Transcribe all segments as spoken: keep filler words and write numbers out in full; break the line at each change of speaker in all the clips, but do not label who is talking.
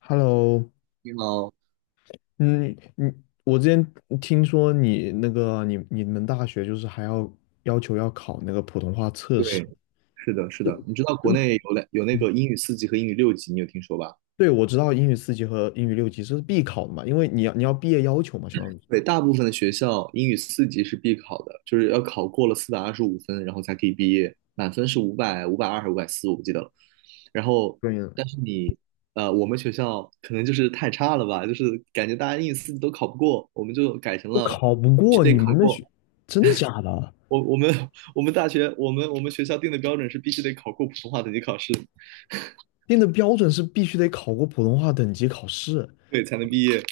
Hello,
你好，
嗯，你我之前听说你那个你你们大学就是还要要求要考那个普通话测试。
对，是的，是的，你知道国
嗯，
内有两有那
嗯，
个英语四级和英语六级，你有听说吧？
对，我知道英语四级和英语六级这是必考的嘛，因为你要你要毕业要求嘛，相当于是。
对，大部分的学校英语四级是必考的，就是要考过了四百二十五分，然后才可以毕业，满分是五百、五百二还是五百四，我不记得了。然后，
对呀。
但是你，呃，我们学校可能就是太差了吧，就是感觉大家英语四级都考不过，我们就改成
我
了
考不
必须
过
得
你
考
们那学。
过。
真的假的？
我我们 我们大学我们我们学校定的标准是必须得考过普通话等级考试，
定的标准是必须得考过普通话等级考试。
对，才能毕业。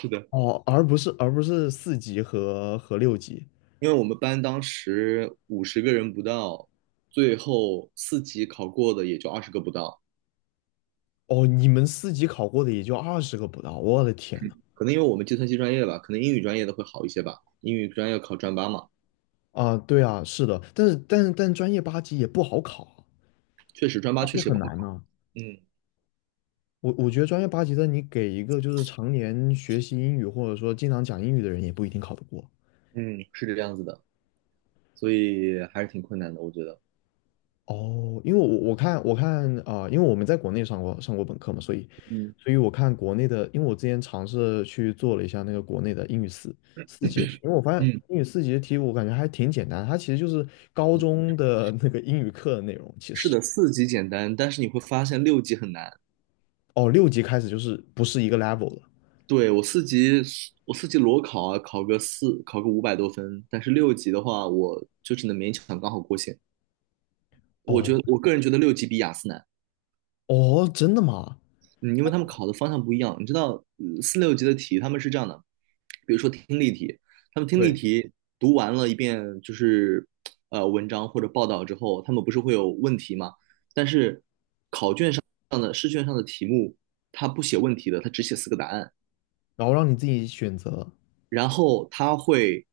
是的。
哦，而不是而不是四级和和六级。
因为我们班当时五十个人不到，最后四级考过的也就二十个不到。
哦，你们四级考过的也就二十个不到，我的天。
可能因为我们计算机专业吧，可能英语专业的会好一些吧。英语专业考专八嘛，
啊，对啊，是的，但是但是但是专业八级也不好考啊，
确实专八
八
确
级
实也
很
不好考。
难呢。
嗯
我我觉得专业八级的，你给一个就是常年学习英语或者说经常讲英语的人，也不一定考得过。
嗯，是这样子的，所以还是挺困难的，我觉得。
哦，因为我我看我看啊、呃因为我们在国内上过上过本科嘛，所以
嗯
所以我看国内的，因为我之前尝试去做了一下那个国内的英语四四节题。因为我发现
嗯，
英语四级的题我感觉还挺简单，它其实就是高中的那个英语课的内容。其
是
实
的，四级简单，但是你会发现六级很难。
哦，六级开始就是不是一个 level 了。
对，我四级，我四级裸考啊，考个四，考个五百多分，但是六级的话，我就只能勉强刚好过线。我
哦。
觉得，我个人觉得六级比雅思难。
哦，真的吗？
嗯，因为他们考的方向不一样。你知道，呃四六级的题他们是这样的，比如说听力题，他们听力
对，
题读完了一遍就是呃文章或者报道之后，他们不是会有问题吗？但是这样的试卷上的题目，他不写问题的，他只写四个答案。
然后让你自己选择。
然后他会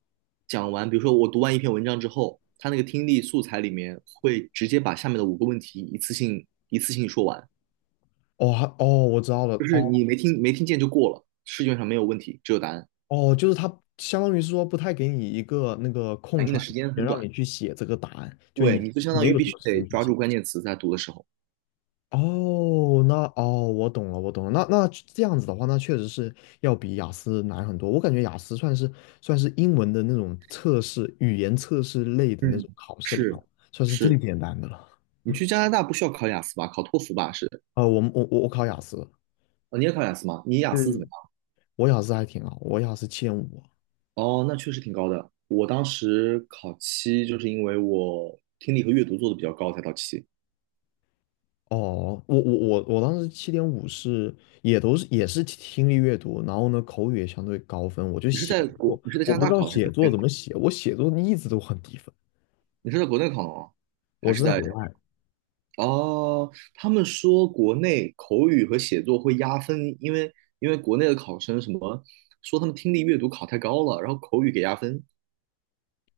讲完，比如说我读完一篇文章之后，他那个听力素材里面会直接把下面的五个问题一次性一次性说完，
哦，还，哦，我知道了。
就是
哦，
你没听没听见就过了，试卷上没有问题，只有答案。
哦，就是他相当于是说不太给你一个那个空
反应
出
的
来的
时
时
间
间
很
让
短。
你去写这个答案，就
对，
你
你就相当
没
于
有
必
什
须
么时
得
间去
抓住
写。
关键词在读的时候。
哦，那，哦，我懂了，我懂了。那那这样子的话，那确实是要比雅思难很多。我感觉雅思算是，算是英文的那种测试，语言测试类的那
嗯，
种考试里
是
头，算是最
是，
简单的了。
你去加拿大不需要考雅思吧？考托福吧？是
啊、我们我我我考雅思。
哦，你也考雅思吗？你雅思怎么
嗯，
样？
我雅思还挺好，我雅思七点五。
哦，那确实挺高的。我当时考七，就是因为我听力和阅读做的比较高才到七。
哦，我我我我当时七点五是也都是也是听力阅读，然后呢口语也相对高分，我就
你是
写
在国，
作，
你是在
我
加拿
不知
大
道
考的还是
写
在国
作
内
怎么
考？
写，我写作一直都很低分。
你是在国内考的吗？
我
还是
是在
在？
国外。
哦，他们说国内口语和写作会压分，因为因为国内的考生什么说他们听力阅读考太高了，然后口语给压分。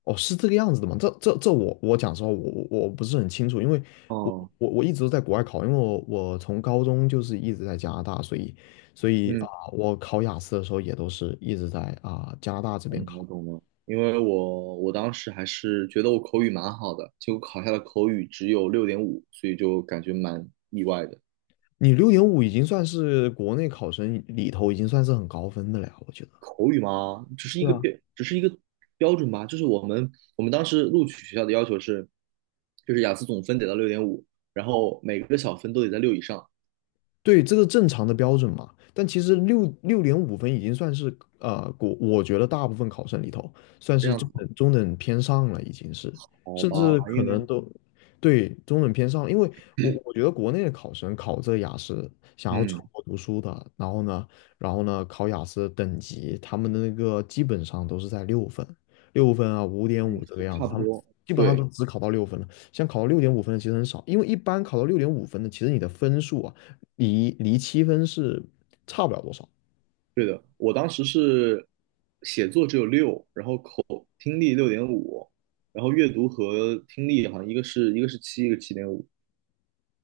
哦，是这个样子的吗？这这这我我讲实话，我我我不是很清楚，因为我
哦，
我我一直都在国外考。因为我我从高中就是一直在加拿大，所以所以啊、
嗯，
我考雅思的时候也都是一直在啊、加拿大这边
懂了
考。
懂了。因为我我当时还是觉得我口语蛮好的，结果考下的口语只有六点五，所以就感觉蛮意外的。
你六点五已经算是国内考生里头已经算是很高分的了呀，我觉得。
口语嘛，只是一
对
个
啊，
标，只是一个标准吧。就是我们我们当时录取学校的要求是，就是雅思总分得到六点五，然后每个小分都得在六以上。
对，这个正常的标准嘛。但其实六六点五分已经算是，呃，我我觉得大部分考生里头算
这
是
样
中
子。
等中等偏上了，已经是，
好
甚至
吧，
可
因为
能都，对，中等偏上了。因为我我觉得国内的考生考这个雅思，想要出
嗯
国读书的，然后呢，然后呢考雅思等级，他们的那个基本上都是在六分、六分啊、五点
嗯，
五这个样
差
子，
不
他们
多，
基本上都
对
只考到六分了。像考到六点五分的其实很少，因为一般考到六点五分的，其实你的分数啊，离离七分是差不了多少。
对的。我当时是写作只有六，然后听力六点五，然后阅读和听力好像一个是一个是七，一个七点五，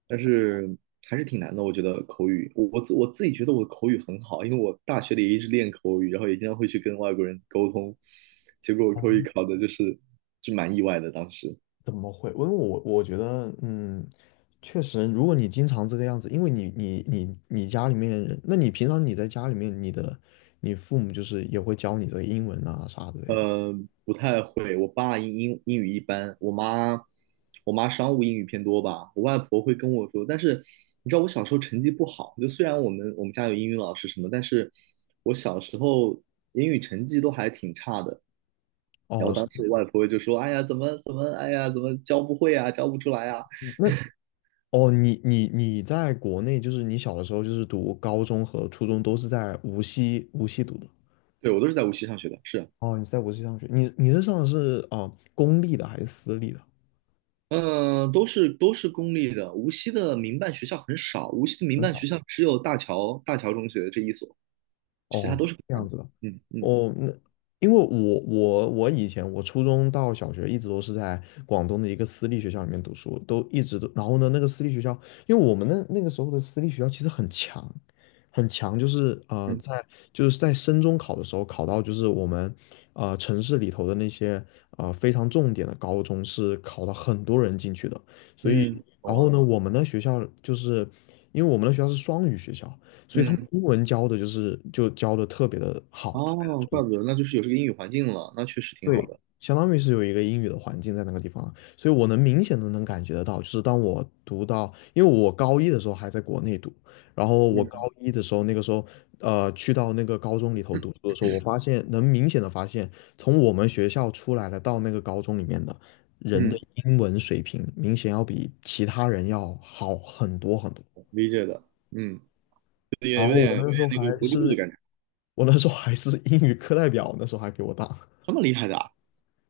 但是还是挺难的。我觉得口语，我我自我自己觉得我的口语很好，因为我大学里一直练口语，然后也经常会去跟外国人沟通，结果我口语考的就是就蛮意外的当时。
怎么会？因为我我觉得，嗯，确实，如果你经常这个样子，因为你你你你家里面人，那你平常你在家里面，你的你父母就是也会教你这个英文啊啥之类的。
呃，不太会。我爸英英英语一般，我妈我妈商务英语偏多吧。我外婆会跟我说，但是你知道我小时候成绩不好，就虽然我们我们家有英语老师什么，但是我小时候英语成绩都还挺差的。然后
哦，是
当
这
时我
样。
外婆就说：“哎呀，怎么怎么，哎呀，怎么教不会啊，教不出来啊。”
那，哦，你你你在国内，就是你小的时候就是读高中和初中都是在无锡无锡读的。
对，我都是在无锡上学的，是。
哦，你是在无锡上学，你你是上的是啊、呃公立的还是私立的？
嗯，呃都是都是公立的，无锡的民办学校很少，无锡的民办学校只有大桥大桥中学这一所。其他
哦，
都是国
这
外
样
的。
子的。
嗯嗯
哦，那，因为我我我以前我初中到小学一直都是在广东的一个私立学校里面读书，都一直都，然后呢，那个私立学校，因为我们那那个时候的私立学校其实很强，很强，就是，呃，
嗯
在，就是在升中考的时候考到，就是我们，呃，城市里头的那些，呃，非常重点的高中是考了很多人进去的。所以
嗯，
然
懂
后
了。
呢，我们的学校就是因为我们的学校是双语学校，所以他们
嗯，
英文教的就是就教的特别的好，特别的
哦，
重。
怪不得，那就是有这个英语环境了，那确实挺好
对，
的。
相当于是有一个英语的环境在那个地方啊。所以我能明显的能感觉得到，就是当我读到，因为我高一的时候还在国内读，然后我高
嗯
一的时候那个时候，呃，去到那个高中里头读书的时候，我发现能明显的发现，从我们学校出来了到那个高中里面的人的
嗯，
英文水平，明显要比其他人要好很多很多。
理解的。嗯，也
然
有
后我
点有点
那时候
那个
还
国际部的
是
感觉，
我那时候还是英语课代表，那时候还比我大。
这 么厉害的啊。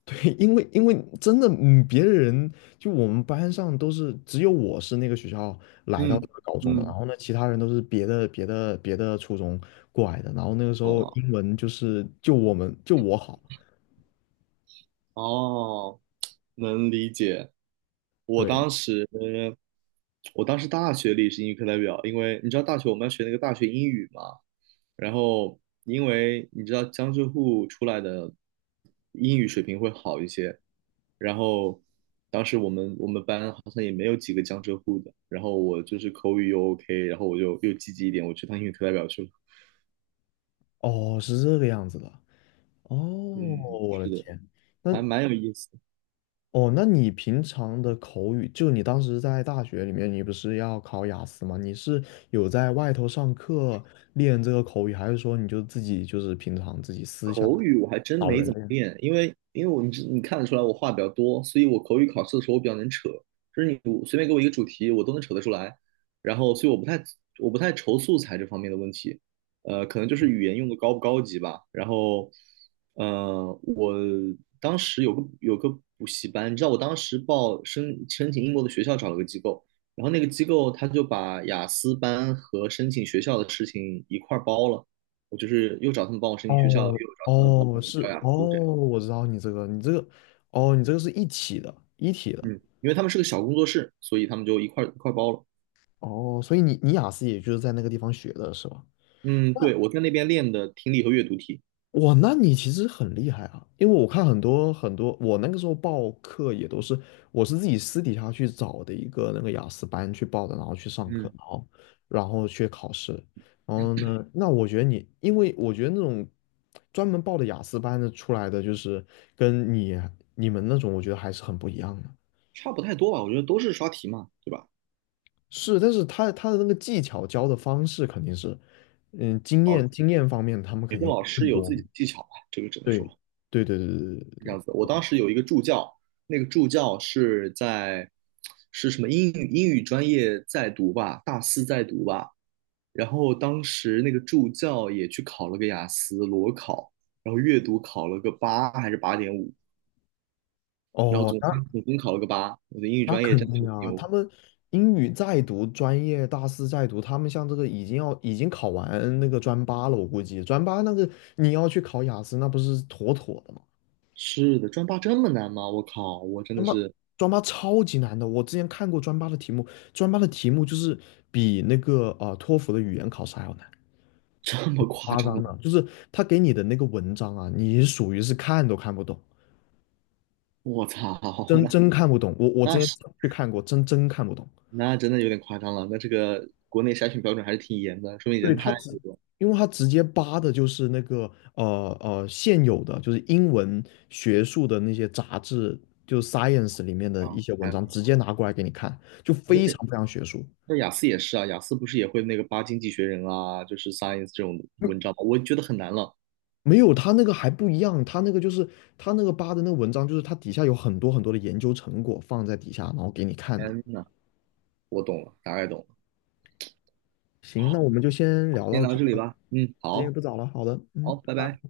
对，因为因为真的，嗯，别人，就我们班上都是只有我是那个学校来到
嗯
这个高中的，然
嗯，
后呢，其他人都是别的别的别的初中过来的，然后那个时
懂
候
了。
英文就是就我们就我好。
哦，能理解。我
对。
当时我当时大学里是英语课代表，因为你知道大学我们要学那个大学英语嘛，然后因为你知道江浙沪出来的英语水平会好一些，然后当时我们我们班好像也没有几个江浙沪的，然后我就是口语又 OK，然后我就又积极一点，我去当英语课代表去了。
哦，是这个样子的。哦，
嗯，
我的
是的，
天。那，
还蛮有意思的。
哦，那你平常的口语，就你当时在大学里面，你不是要考雅思吗？你是有在外头上课练这个口语，还是说你就自己就是平常自己私下
口语我还真
找
没
人
怎么
练？
练，因为因为我你知你看得出来我话比较多，所以我口语考试的时候我比较能扯，就是你我随便给我一个主题，我都能扯得出来。然后，所以我不太我不太愁素材这方面的问题，呃，可能就是语 言用的高不高级吧。然后，呃，我当时有个有个补习班，你知道我当时报申申请英国的学校找了个机构，然后那个机构他就把雅思班和申请学校的事情一块儿包了。我就是又找他们帮我申请学校，又
哦，
找他们帮
哦，
我
是
调雅
哦，
思这样。
我知道你这个，你这个，哦，你这个是一体的，一体的。
嗯，因为他们是个小工作室，所以他们就一块一块包了。
哦，所以你你雅思也就是在那个地方学的是吧？
嗯，对，我在那边练的听力和阅读题，
哇，那你其实很厉害啊，因为我看很多很多，我那个时候报课也都是，我是自己私底下去找的一个那个雅思班去报的，然后去上课，
嗯，
然后然后去考试。然后呢，那我觉得你，因为我觉得那种专门报的雅思班的出来的，就是跟你你们那种，我觉得还是很不一样的。
差不太多吧，我觉得都是刷题嘛，对吧？
是，但是他他的那个技巧教的方式肯定是，嗯，经
哦，
验，经验方面他们
每
肯
个
定
老
更
师有
多
自
嘛。
己的技巧吧，这个只能说
对对对对对对
是
对
这
对。
样子。我当时有一个助教，那个助教是在是什么英语英语专业在读吧，大四在读吧，然后当时那个助教也去考了个雅思裸考，然后阅读考了个八还是八点五，然后
哦，
总分总分考了个八。我的英语
那
专业真
肯
的
定
是
啊，
牛。
他们英语在读，专业大四在读，他们像这个已经要已经考完那个专八了，我估计专八那个你要去考雅思，那不是妥妥的吗？
是的，专八这么难吗？我靠，我真
专
的
八，
是
专八超级难的。我之前看过专八的题目，专八的题目就是比那个啊、呃托福的语言考试还要难。
这么夸
夸
张
张
的，
的，就是他给你的那个文章啊，你属于是看都看不懂，
我操，
真
那
真看不懂。我我之
那
前
是
去看过，真真看不懂。
那真的有点夸张了。那这个国内筛选标准还是挺严的，说明
对，
人
他
太
直，因为他直接扒的就是那个，呃，呃现有的，就是英文学术的那些杂志，就是 science 里面的
张
一
了
些文
太
章，
夸
直
张了。
接拿过来给你看，就非常
那
非常学术。
那雅思也是啊，雅思不是也会那个八经济学人啊，就是 Science 这种文章吗？我觉得很难了。
没有，他那个还不一样，他那个就是他那个扒的那个文章，就是它底下有很多很多的研究成果放在底下，然后给你看的。
天呐，我懂了，大概懂了。
行，那我
好，
们就先聊
先
到
聊到
这
这里
吧，
吧。嗯，
时间也
好，
不早了，好的，嗯，
好，拜
拜
拜。
拜。